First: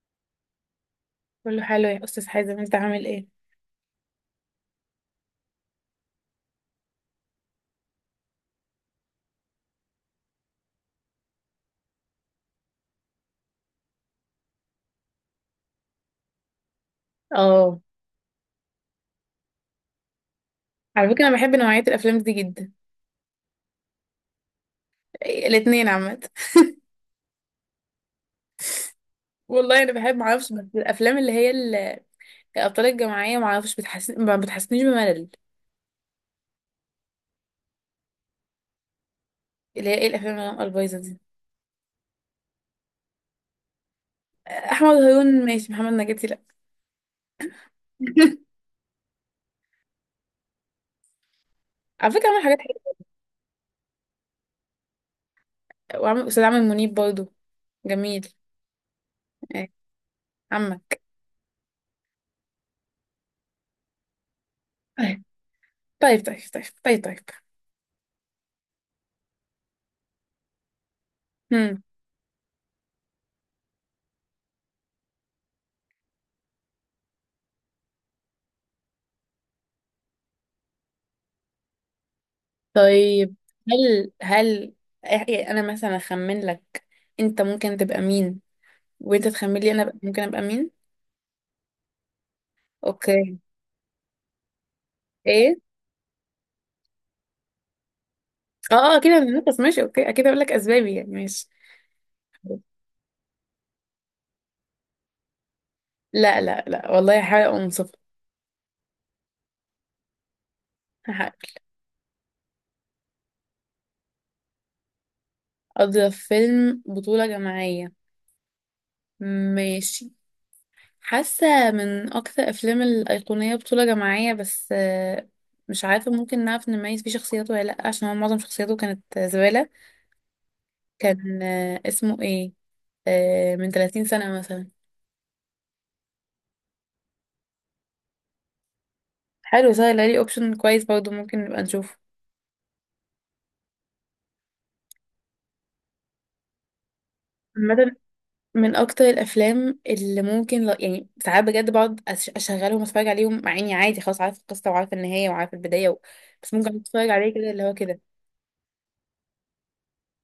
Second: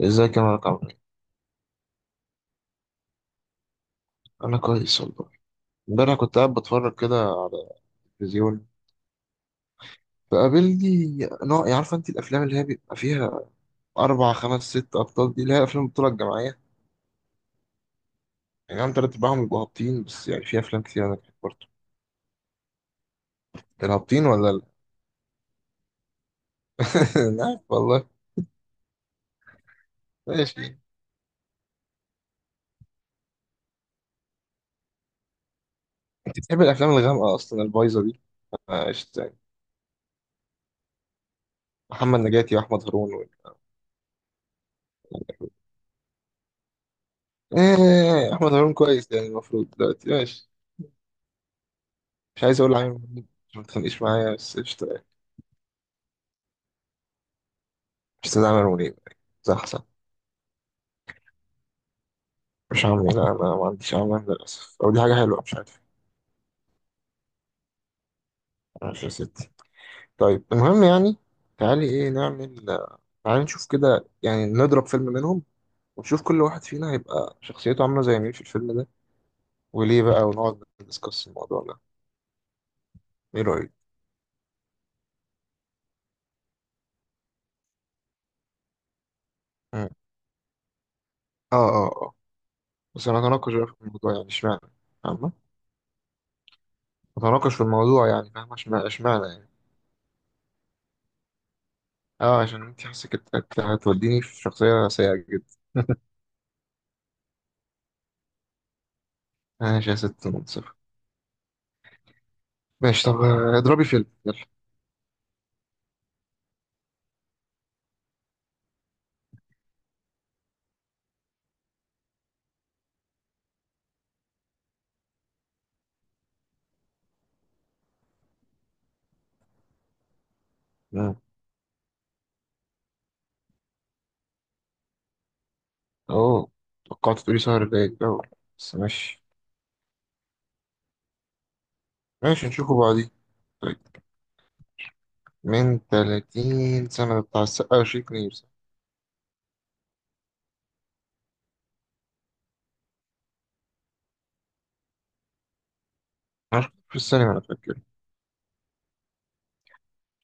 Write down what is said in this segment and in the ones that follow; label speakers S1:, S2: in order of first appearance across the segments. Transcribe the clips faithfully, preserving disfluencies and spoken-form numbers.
S1: ازيك يا مارك عمرو؟
S2: كله حلو يا استاذ حازم، انت عامل ايه؟
S1: انا كويس والله. امبارح كنت قاعد بتفرج كده على التلفزيون، فقابلني نوع، يعني عارفه انت الافلام اللي هي بيبقى فيها اربع خمس ست ابطال دي، اللي هي افلام البطوله الجماعيه،
S2: اه.
S1: يعني عم تلات ارباعهم بيبقوا هابطين، بس يعني في افلام كتير
S2: على
S1: انا
S2: فكره
S1: بحب
S2: انا بحب
S1: برضه
S2: نوعيه الافلام دي جدا،
S1: الهابطين ولا لا.
S2: الاثنين عامه.
S1: أنا عارف والله.
S2: والله انا بحب، معرفش، بس
S1: ماشي.
S2: الافلام اللي هي ال- الابطال الجماعيه معرفش بتحسن ما بتحسنيش بملل.
S1: انت بتحب الافلام الغامقه اصلا البايظه دي؟ آه، قشطه يعني.
S2: اللي هي ايه الافلام اللي البايظه دي؟
S1: محمد نجاتي واحمد هارون و...
S2: احمد هارون ماشي، محمد نجاتي لا.
S1: ايه احمد هارون كويس يعني، المفروض دلوقتي ماشي.
S2: على فكره عمل
S1: مش
S2: حاجات
S1: عايز اقول عامل
S2: حلوه،
S1: منيب عشان ما تتخانقيش معايا، بس قشطه يعني.
S2: وعمل استاذ عامر منيب برضو. جميل.
S1: مش عايز اعمل منيب. صح،
S2: إيه،
S1: صح.
S2: عمك.
S1: مش عامل إيه؟ لا، أنا ما عنديش أعمال للأسف، أو دي حاجة حلوة مش عارف.
S2: طيب طيب طيب طيب طيب طيب.
S1: ماشي يا ستي. طيب المهم يعني.
S2: هم.
S1: تعالي إيه نعمل؟ تعالي نشوف كده، يعني نضرب فيلم منهم، ونشوف كل واحد فينا هيبقى شخصيته عاملة زي مين في الفيلم ده، وليه بقى، ونقعد ندسكس الموضوع ده.
S2: طيب.
S1: إيه رأيك؟
S2: هل هل إيه- انا مثلا اخمن لك انت ممكن تبقى مين، وانت تخمن لي انا
S1: مم.
S2: بقى ممكن ابقى مين.
S1: آه، آه، آه. بس أنا
S2: اوكي.
S1: أتناقش بقى في الموضوع، يعني إشمعنى. فاهمة؟
S2: ايه.
S1: أتناقش في الموضوع يعني، فاهمة
S2: اه
S1: إشمعنى
S2: اه، اكيد
S1: إشمعنى يعني.
S2: هنتنفس، ماشي، اوكي، اكيد هقول لك اسبابي يعني، ماشي.
S1: آه، عشان أنت حاسك إنت- إنت هتوديني في شخصية سيئة جدا.
S2: لا لا لا، والله هحاول ابقى منصفه.
S1: ماشي يا ست منصف.
S2: هحاول.
S1: ماشي طب، آه، اضربي فيلم.
S2: اضرب فيلم بطوله جماعيه. ماشي. حاسه من اكثر افلام الايقونيه بطوله جماعيه، بس آه، مش عارفه ممكن نعرف نميز فيه شخصياته ولا لا، عشان هو معظم شخصياته كانت زباله.
S1: يلا.
S2: كان، آه، اسمه ايه، آه، من تلاتين سنه مثلا.
S1: اه. توقعت تقولي شهر باقي الأول، بس ماشي.
S2: حلو، سهل، علي اوبشن كويس برضه ممكن نبقى نشوفه.
S1: ماشي نشوفه بعدين. طيب. من 30 سنة ده بتاع السقا
S2: عامة
S1: وشريك نير، صح؟
S2: من اكتر الافلام اللي ممكن ل... يعني ساعات بجد بقعد أش- اشغلهم واتفرج عليهم، مع اني عادي خلاص عارفه القصه وعارفه النهايه وعارفه البدايه و... بس
S1: أنا شفته
S2: ممكن
S1: في
S2: اتفرج
S1: السينما
S2: عليه
S1: أنا
S2: كده اللي هو
S1: فاكر.
S2: كده.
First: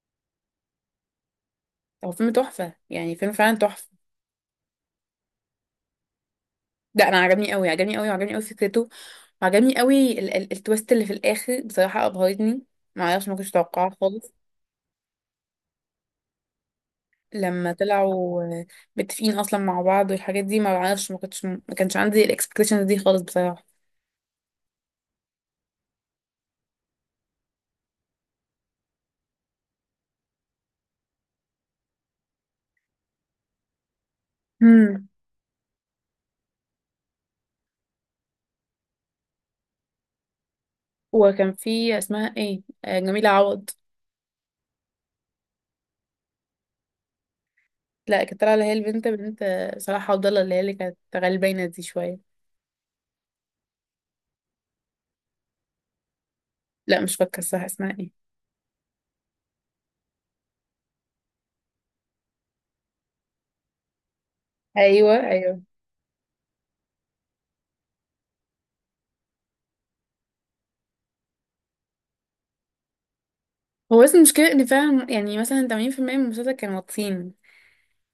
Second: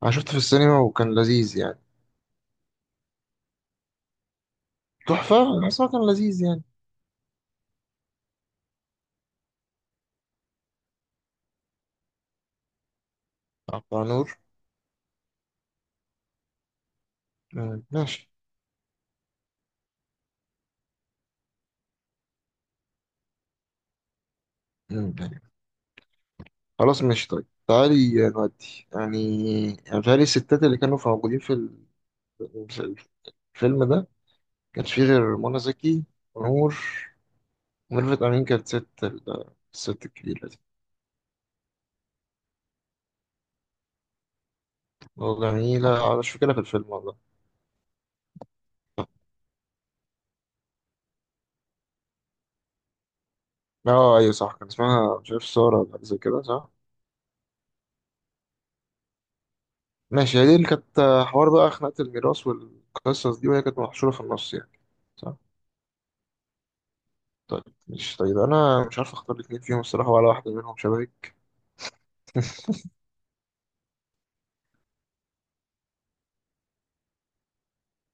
S1: أنا شفته في السينما وكان لذيذ يعني.
S2: هو فيلم تحفه يعني، فيلم فعلا تحفه.
S1: تحفة، أنا بس هو كان لذيذ يعني.
S2: لا انا عجبني قوي، عجبني قوي، وعجبني قوي فكرته، وعجبني قوي ال... ال... التويست اللي في الاخر بصراحه ابهرتني، ما اعرفش، ما كنتش متوقعاه
S1: بتاع
S2: خالص.
S1: نور.
S2: لما
S1: مم، ماشي.
S2: طلعوا آه، متفقين اصلا مع بعض والحاجات دي، ما اعرفش، ما كنتش ما كانش عندي الاكسبكتيشنز دي خالص بصراحه.
S1: مم، يعني خلاص ماشي طيب، تعالي نودي يعني. يعني بتهيألي الستات اللي كانوا في موجودين في ال- في الفيلم ده كانش فيه
S2: امم.
S1: غير منى زكي ونور. وميرفت أمين كانت ست ال- الست الكبيرة دي.
S2: وكان في اسمها ايه، آه، جميله عوض.
S1: اه جميلة أنا مش فاكرها في الفيلم والله.
S2: لا كانت طالعة اللي هي البنت بنت صلاح عبد الله، اللي هي اللي كانت غلبانة دي شوية.
S1: اه أيوة صح، كان اسمها مش عارف سارة ولا حاجة زي كده، صح.
S2: لا مش فاكرة الصح اسمها ايه.
S1: ماشي هي دي اللي كانت، آه، حوار بقى، خناقة الميراث والقصص دي، وهي كانت محشورة في النص يعني.
S2: ايوه
S1: صح.
S2: ايوه.
S1: طيب، مش طيب، أنا مش عارف أختار الاتنين فيهم الصراحة ولا واحدة منهم شبهي.
S2: هو بس المشكلة ان فعلا يعني مثلا تمانين بالمية من المسلسل كانوا واطيين،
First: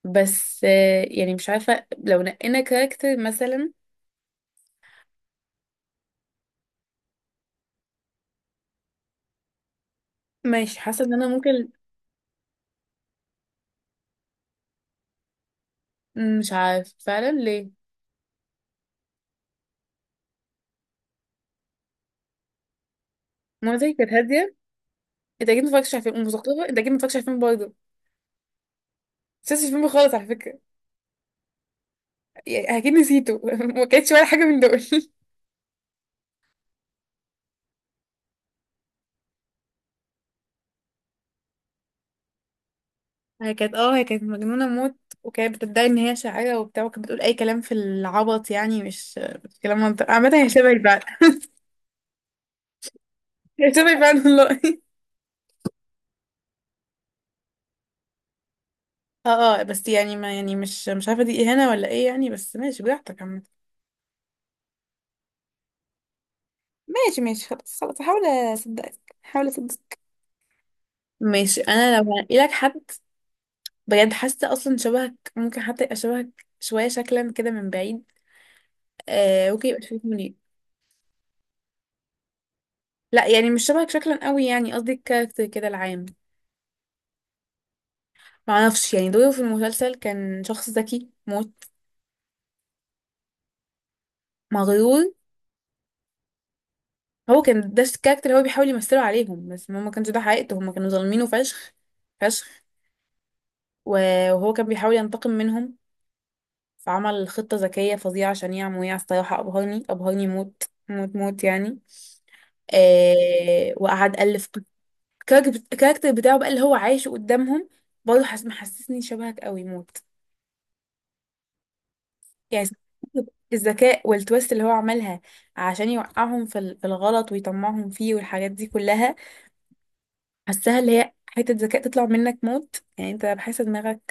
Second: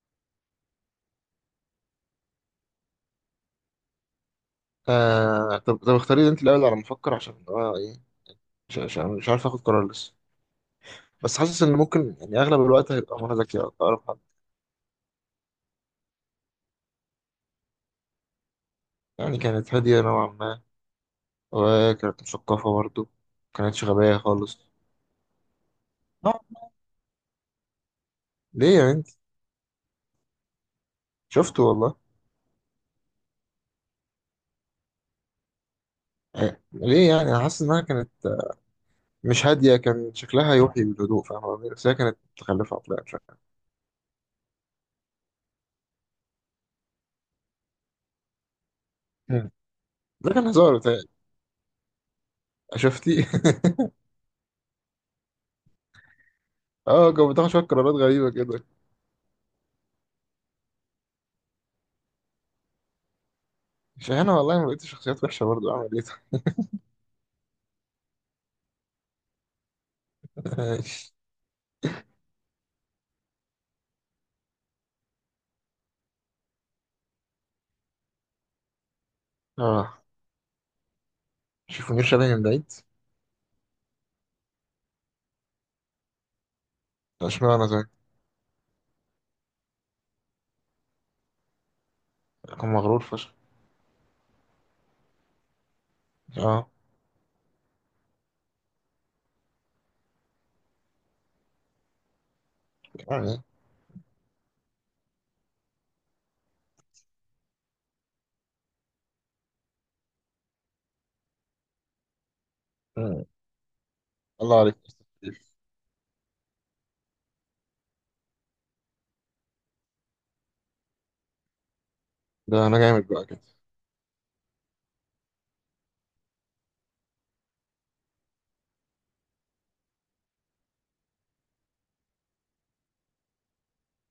S2: بس آه، يعني مش عارفة لو نقينا كاركتر مثلا.
S1: آه طب طب اختاري لي أنت الأول على ما أفكر، عشان أنا إيه، مش مش- مش عارف آخد قرار لسه.
S2: ماشي. حاسة ان انا
S1: بس حاسس
S2: ممكن.
S1: إن ممكن يعني أغلب الوقت هيبقى منى زكي أقرب حد.
S2: مش عارف فعلا ليه.
S1: يعني كانت هادية نوعا ما، وكانت مثقفة برضه، ما كانتش
S2: منى كانت
S1: غبية
S2: هادية.
S1: خالص.
S2: انت اكيد متفرجتش على فيلم
S1: نوع.
S2: ومثقفة، انت اكيد متفرجتش على فيلم برضه،
S1: ليه يا بنت؟
S2: مش شفتش الفيلم خالص على فكرة.
S1: شفته والله.
S2: يعني اكيد نسيته. ما كانتش ولا حاجة من دول.
S1: أه، ليه يعني، انا حاسس انها كانت مش هاديه، كان شكلها يوحي بالهدوء فاهم قصدي، بس هي كانت متخلفه عقليا شويه.
S2: هي كانت اه، هي كانت مجنونة موت، وكانت بتدعي ان هي شاعرة وبتاع، وكانت بتقول اي كلام في العبط يعني، مش
S1: مم.
S2: مش كلام منطقي،
S1: ده
S2: عامة
S1: كان
S2: هي
S1: هزار
S2: شبهي
S1: بتاعي.
S2: فعلا.
S1: شفتي؟
S2: هي شبهي فعلا والله.
S1: اه كانت بتاخد شويه قرارات غريبه كده.
S2: اه اه، بس يعني ما يعني، مش مش عارفة دي اهانة ولا ايه يعني، بس ماشي براحتك عامة.
S1: مش انا والله ما لقيت شخصيات وحشه برضه اعمل ايه.
S2: ماشي ماشي، خلاص خلاص، هحاول اصدقك، هحاول اصدقك.
S1: طيب؟
S2: ماشي، انا لو هلاقي لك حد. بجد حاسة اصلا شبهك، ممكن حتى يبقى شبهك شوية شكلا كده من بعيد. آه، ممكن يبقى شبهك
S1: اه.
S2: منير.
S1: شوف منير شلبي من بعيد.
S2: لا يعني مش شبهك شكلا قوي، يعني قصدي الكاركتر كده العام.
S1: اشمعنى زي.
S2: معرفش يعني، دوره في المسلسل كان شخص ذكي موت.
S1: كان مغرور فشخ.
S2: مغرور.
S1: اه.
S2: هو كان ده الكاركتر اللي هو بيحاول يمثله عليهم، بس هما ما كانش ده حقيقته، هما كانوا ظالمينه فشخ فشخ.
S1: يعني.
S2: و- وهو كان بيحاول ينتقم منهم، فعمل خطة ذكية فظيعة عشان يعمل، الصراحة أبهرني، أبهرني موت، موت موت يعني.
S1: مم.
S2: آه، وقعد ألف
S1: الله عليك يا أستاذ شريف.
S2: الكاركتر بتاعه بقى اللي هو عايشه قدامهم. برضه حس- محسسني شبهك قوي موت
S1: ده
S2: يعني،
S1: انا جامد بقى كده.
S2: الذكاء والتويست اللي هو عملها عشان يوقعهم في ال- في الغلط ويطمعهم فيه والحاجات دي كلها، حاساها اللي هي حتة ذكاء تطلع منك موت، يعني انت بحس دماغك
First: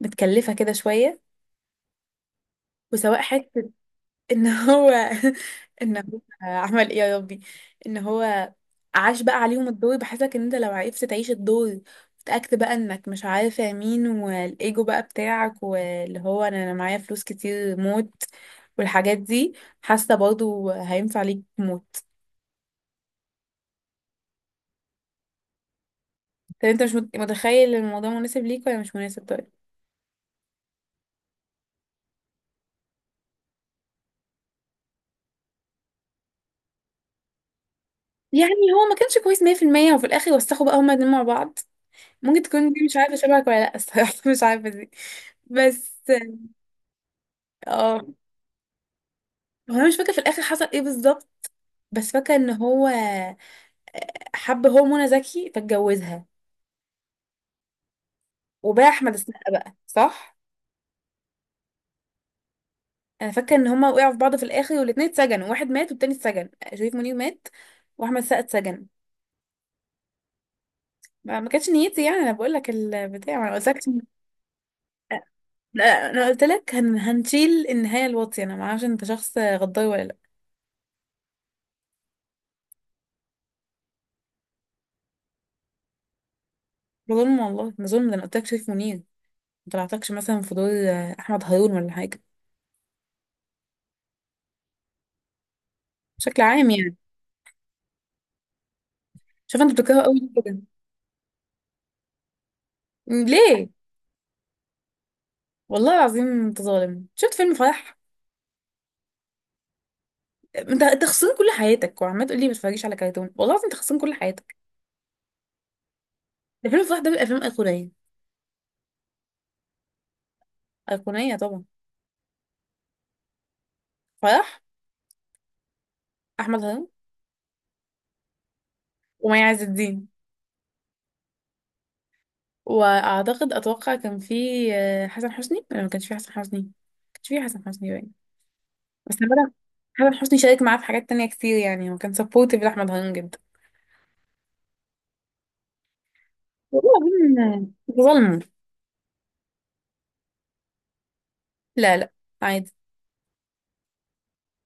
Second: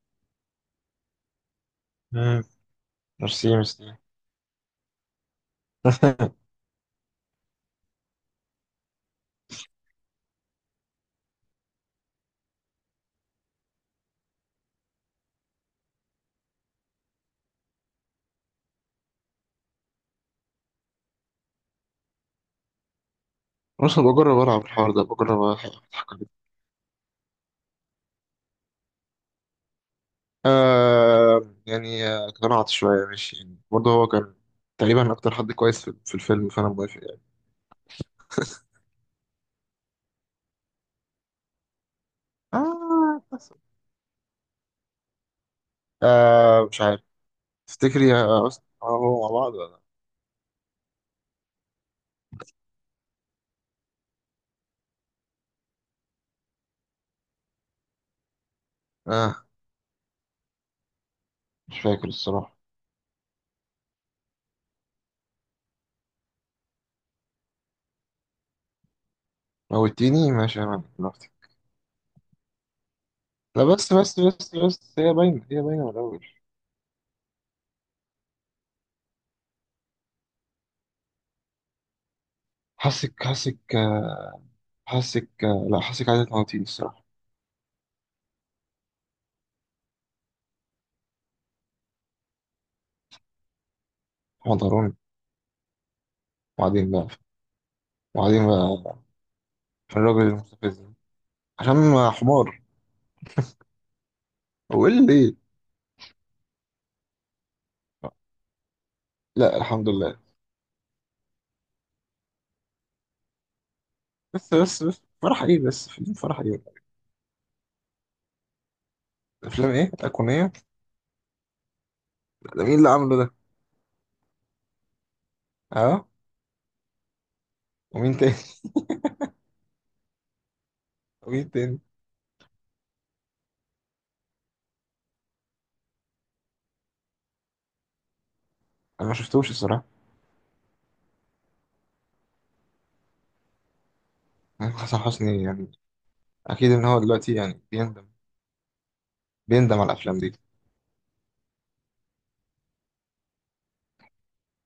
S2: متكلفة كده شوية،
S1: مم.
S2: وسواء
S1: ميرسي،
S2: حتة
S1: ميرسي.
S2: ان هو ان هو عمل ايه يا ربي، ان هو عاش بقى عليهم الدور، بحسك ان انت لو عرفت تعيش الدور وتأكد بقى انك مش عارفة مين، والايجو بقى بتاعك، واللي هو انا، أنا معايا فلوس كتير موت، والحاجات دي. حاسة برضو هينفع ليك موت.
S1: بص، بجرب العب الحوار ده، بجرب اضحك.
S2: طب انت مش مت- متخيل إن الموضوع مناسب ليك ولا مش مناسب؟ طيب.
S1: آه. يعني آه، اقتنعت شوية ماشي يعني، برضه هو كان تقريبا أكتر حد كويس في في الفيلم، فأنا موافق يعني.
S2: يعني هو ما كانش كويس مئة في المئة، وفي الاخر وسخوا بقى هما الاتنين مع بعض. ممكن تكون دي مش عارفة
S1: آه
S2: شبهك
S1: بس.
S2: ولا لا الصراحة. مش عارفة دي، بس
S1: آه مش عارف.
S2: اه.
S1: تفتكري يا أست هو مع بعض
S2: هو
S1: ولا؟
S2: انا مش فاكره في الاخر حصل ايه بالظبط، بس فاكره ان هو حب هو منى زكي فاتجوزها وباع احمد
S1: لأ؟ آه.
S2: السقا بقى، صح؟
S1: مش فاكر الصراحة.
S2: انا فاكره ان هما وقعوا في بعض في الاخر والاتنين اتسجنوا، واحد مات والتاني اتسجن، شريف منير مات واحمد السقا اتسجن.
S1: موتيني ماشي يا مان دلوقتي.
S2: ما ما كانتش نيتي يعني، انا بقول لك البتاع، ما انا
S1: لا،
S2: قلت لك.
S1: بس بس بس بس هي باينة هي باينة من
S2: لا، انا
S1: الأول.
S2: قلت لك هن... هنشيل النهايه الواطيه، انا ما اعرفش انت شخص غدار ولا لا.
S1: حاسك حاسك، آه، حاسك، آه، لا، حاسك عايزة تموتيني الصراحة.
S2: ده ظلم والله، ده ظلم، ده انا قلت لك شريف منير، ما طلعتكش مثلا في دور احمد هارون ولا حاجه،
S1: حضروني.
S2: بشكل عام
S1: وبعدين
S2: يعني.
S1: بقى. وبعدين بقى.
S2: شوف انت
S1: في
S2: بتكرهه قوي
S1: الراجل
S2: ليه كده؟
S1: المستفز ده. عشان حمار.
S2: ليه؟
S1: هو إيه اللي.
S2: والله العظيم انت ظالم، شفت فيلم فرح؟
S1: لا، الحمد لله.
S2: انت انت خسران كل حياتك وعمال تقول لي ما تتفرجيش على كرتون، والله العظيم انت خسران كل
S1: بس
S2: حياتك.
S1: بس بس فرح ايه، بس فيلم فرح ايه؟
S2: ده فيلم فرح، ده من الافلام الايقونيه.
S1: افلام ايه ايقونيه؟
S2: ايقونيه طبعا.
S1: ده مين اللي عامله ده؟
S2: فرح.
S1: اه.
S2: احمد هرم.
S1: ومين تاني؟
S2: ومي عز الدين.
S1: ومين تاني؟
S2: واعتقد اتوقع كان في آه، حسن حسني، ولا ما كانش في حسن حسني، ما كانش في حسن حسني باين.
S1: انا ما
S2: بس انا
S1: شفتوش
S2: بدأ،
S1: الصراحه.
S2: حسن حسني شارك معاه في حاجات تانية كتير يعني، هو كان سبورتيف لاحمد هرم جدا.
S1: يعني حسن حسني يعني، اكيد ان
S2: والله
S1: هو دلوقتي
S2: العظيم
S1: يعني
S2: انت
S1: بيندم،
S2: ظالمه.
S1: بيندم على الافلام دي.
S2: لا لا، عادي.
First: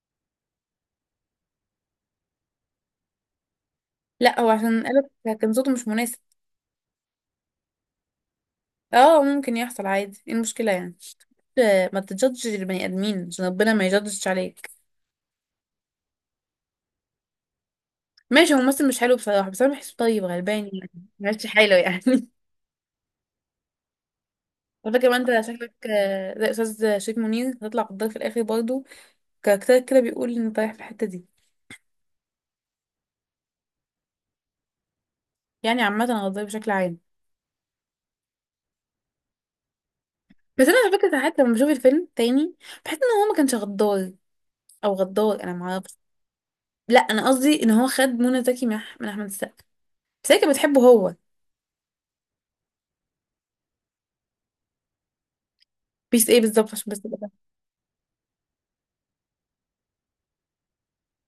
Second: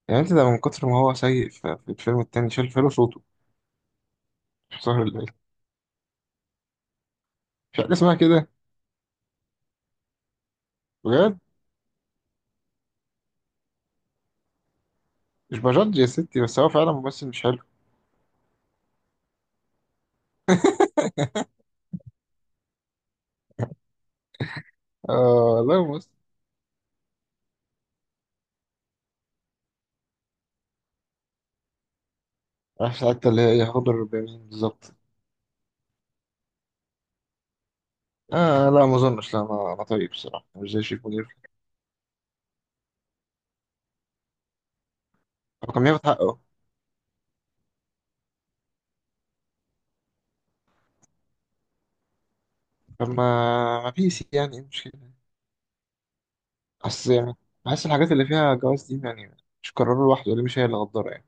S1: يعني انت ده من كتر ما هو سيء في في الفيلم التاني شال فيلم صوته.
S2: لا هو عشان
S1: مش عارف اللي-.
S2: قالت كان صوته مش مناسب،
S1: مش حاجه اسمها كده.
S2: اه ممكن يحصل عادي، ايه المشكله يعني؟
S1: بجد.
S2: ما تجدش البني ادمين عشان ربنا ما يجدش عليك.
S1: مش بجد يا ستي، بس هو فعلا ممثل مش حلو.
S2: ماشي، هو ممثل مش حلو بصراحه، بس انا بحسه طيب غلبان يعني، ماشي حاله يعني. على فكره ما انت
S1: اه
S2: شكلك
S1: لا ممثل.
S2: آه، زي استاذ شريف منير، هتطلع قدام في الاخر برضه، كاركترك كده بيقول ان رايح في الحته دي،
S1: عارف حتى اللي هي ايه هضر بمين بالظبط.
S2: يعني عامه غدار بشكل عام.
S1: اه لا ما اظنش، لا انا أنا طيب الصراحه،
S2: بس
S1: مش
S2: انا
S1: زي
S2: على
S1: شريف
S2: فكره
S1: منير.
S2: ساعات لما بشوف الفيلم تاني، بحس ان هو ما كانش غدار، او غدار انا ما
S1: هو كان
S2: اعرفش.
S1: بياخد حقه.
S2: لا انا قصدي ان هو خد منى زكي من أح- من احمد السقا، بس هي كانت بتحبه هو.
S1: طب ما ما بيس يعني، ايه المشكلة؟
S2: بيس ايه بالظبط عشان بس؟
S1: أصل يعني، بحس الحاجات اللي فيها جواز دي يعني، مش قراره لوحده، اللي مش هي اللي غدارة يعني.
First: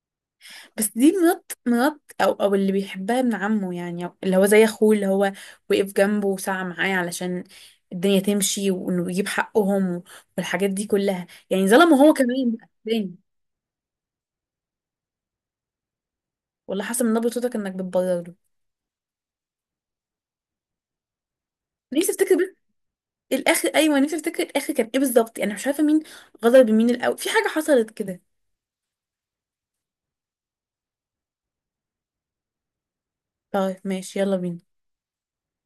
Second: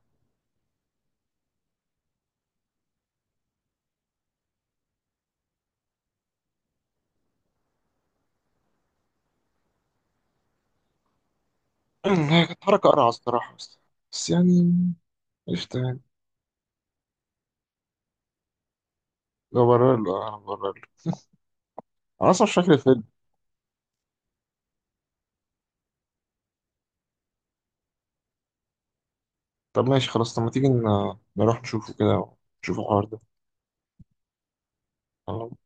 S2: بس دي مرات، مرات او او اللي بيحبها ابن عمه يعني، أو اللي هو زي اخوه، اللي هو وقف جنبه وسعى معاه علشان الدنيا تمشي وانه يجيب حقهم والحاجات دي كلها، يعني ظلمه هو
S1: هي
S2: كمان
S1: كانت
S2: بقى
S1: حركة قرعة
S2: تاني.
S1: الصراحة، بس. بس يعني قشطة يعني.
S2: والله حسب من نبرة صوتك انك بتبرر له.
S1: لو برر له أنا برر له.
S2: نفسي
S1: أنا
S2: افتكر
S1: أصلا مش
S2: بس
S1: فاكر الفيلم.
S2: الاخر، ايوه نفسي افتكر الاخر كان ايه بالظبط، يعني مش عارفه مين غدر بمين الاول، في حاجه حصلت كده.
S1: طب ماشي خلاص، طب ما تيجي ن- نروح نشوفه كده ونشوف الحوار
S2: طيب ماشي، يلا بينا.
S1: ده.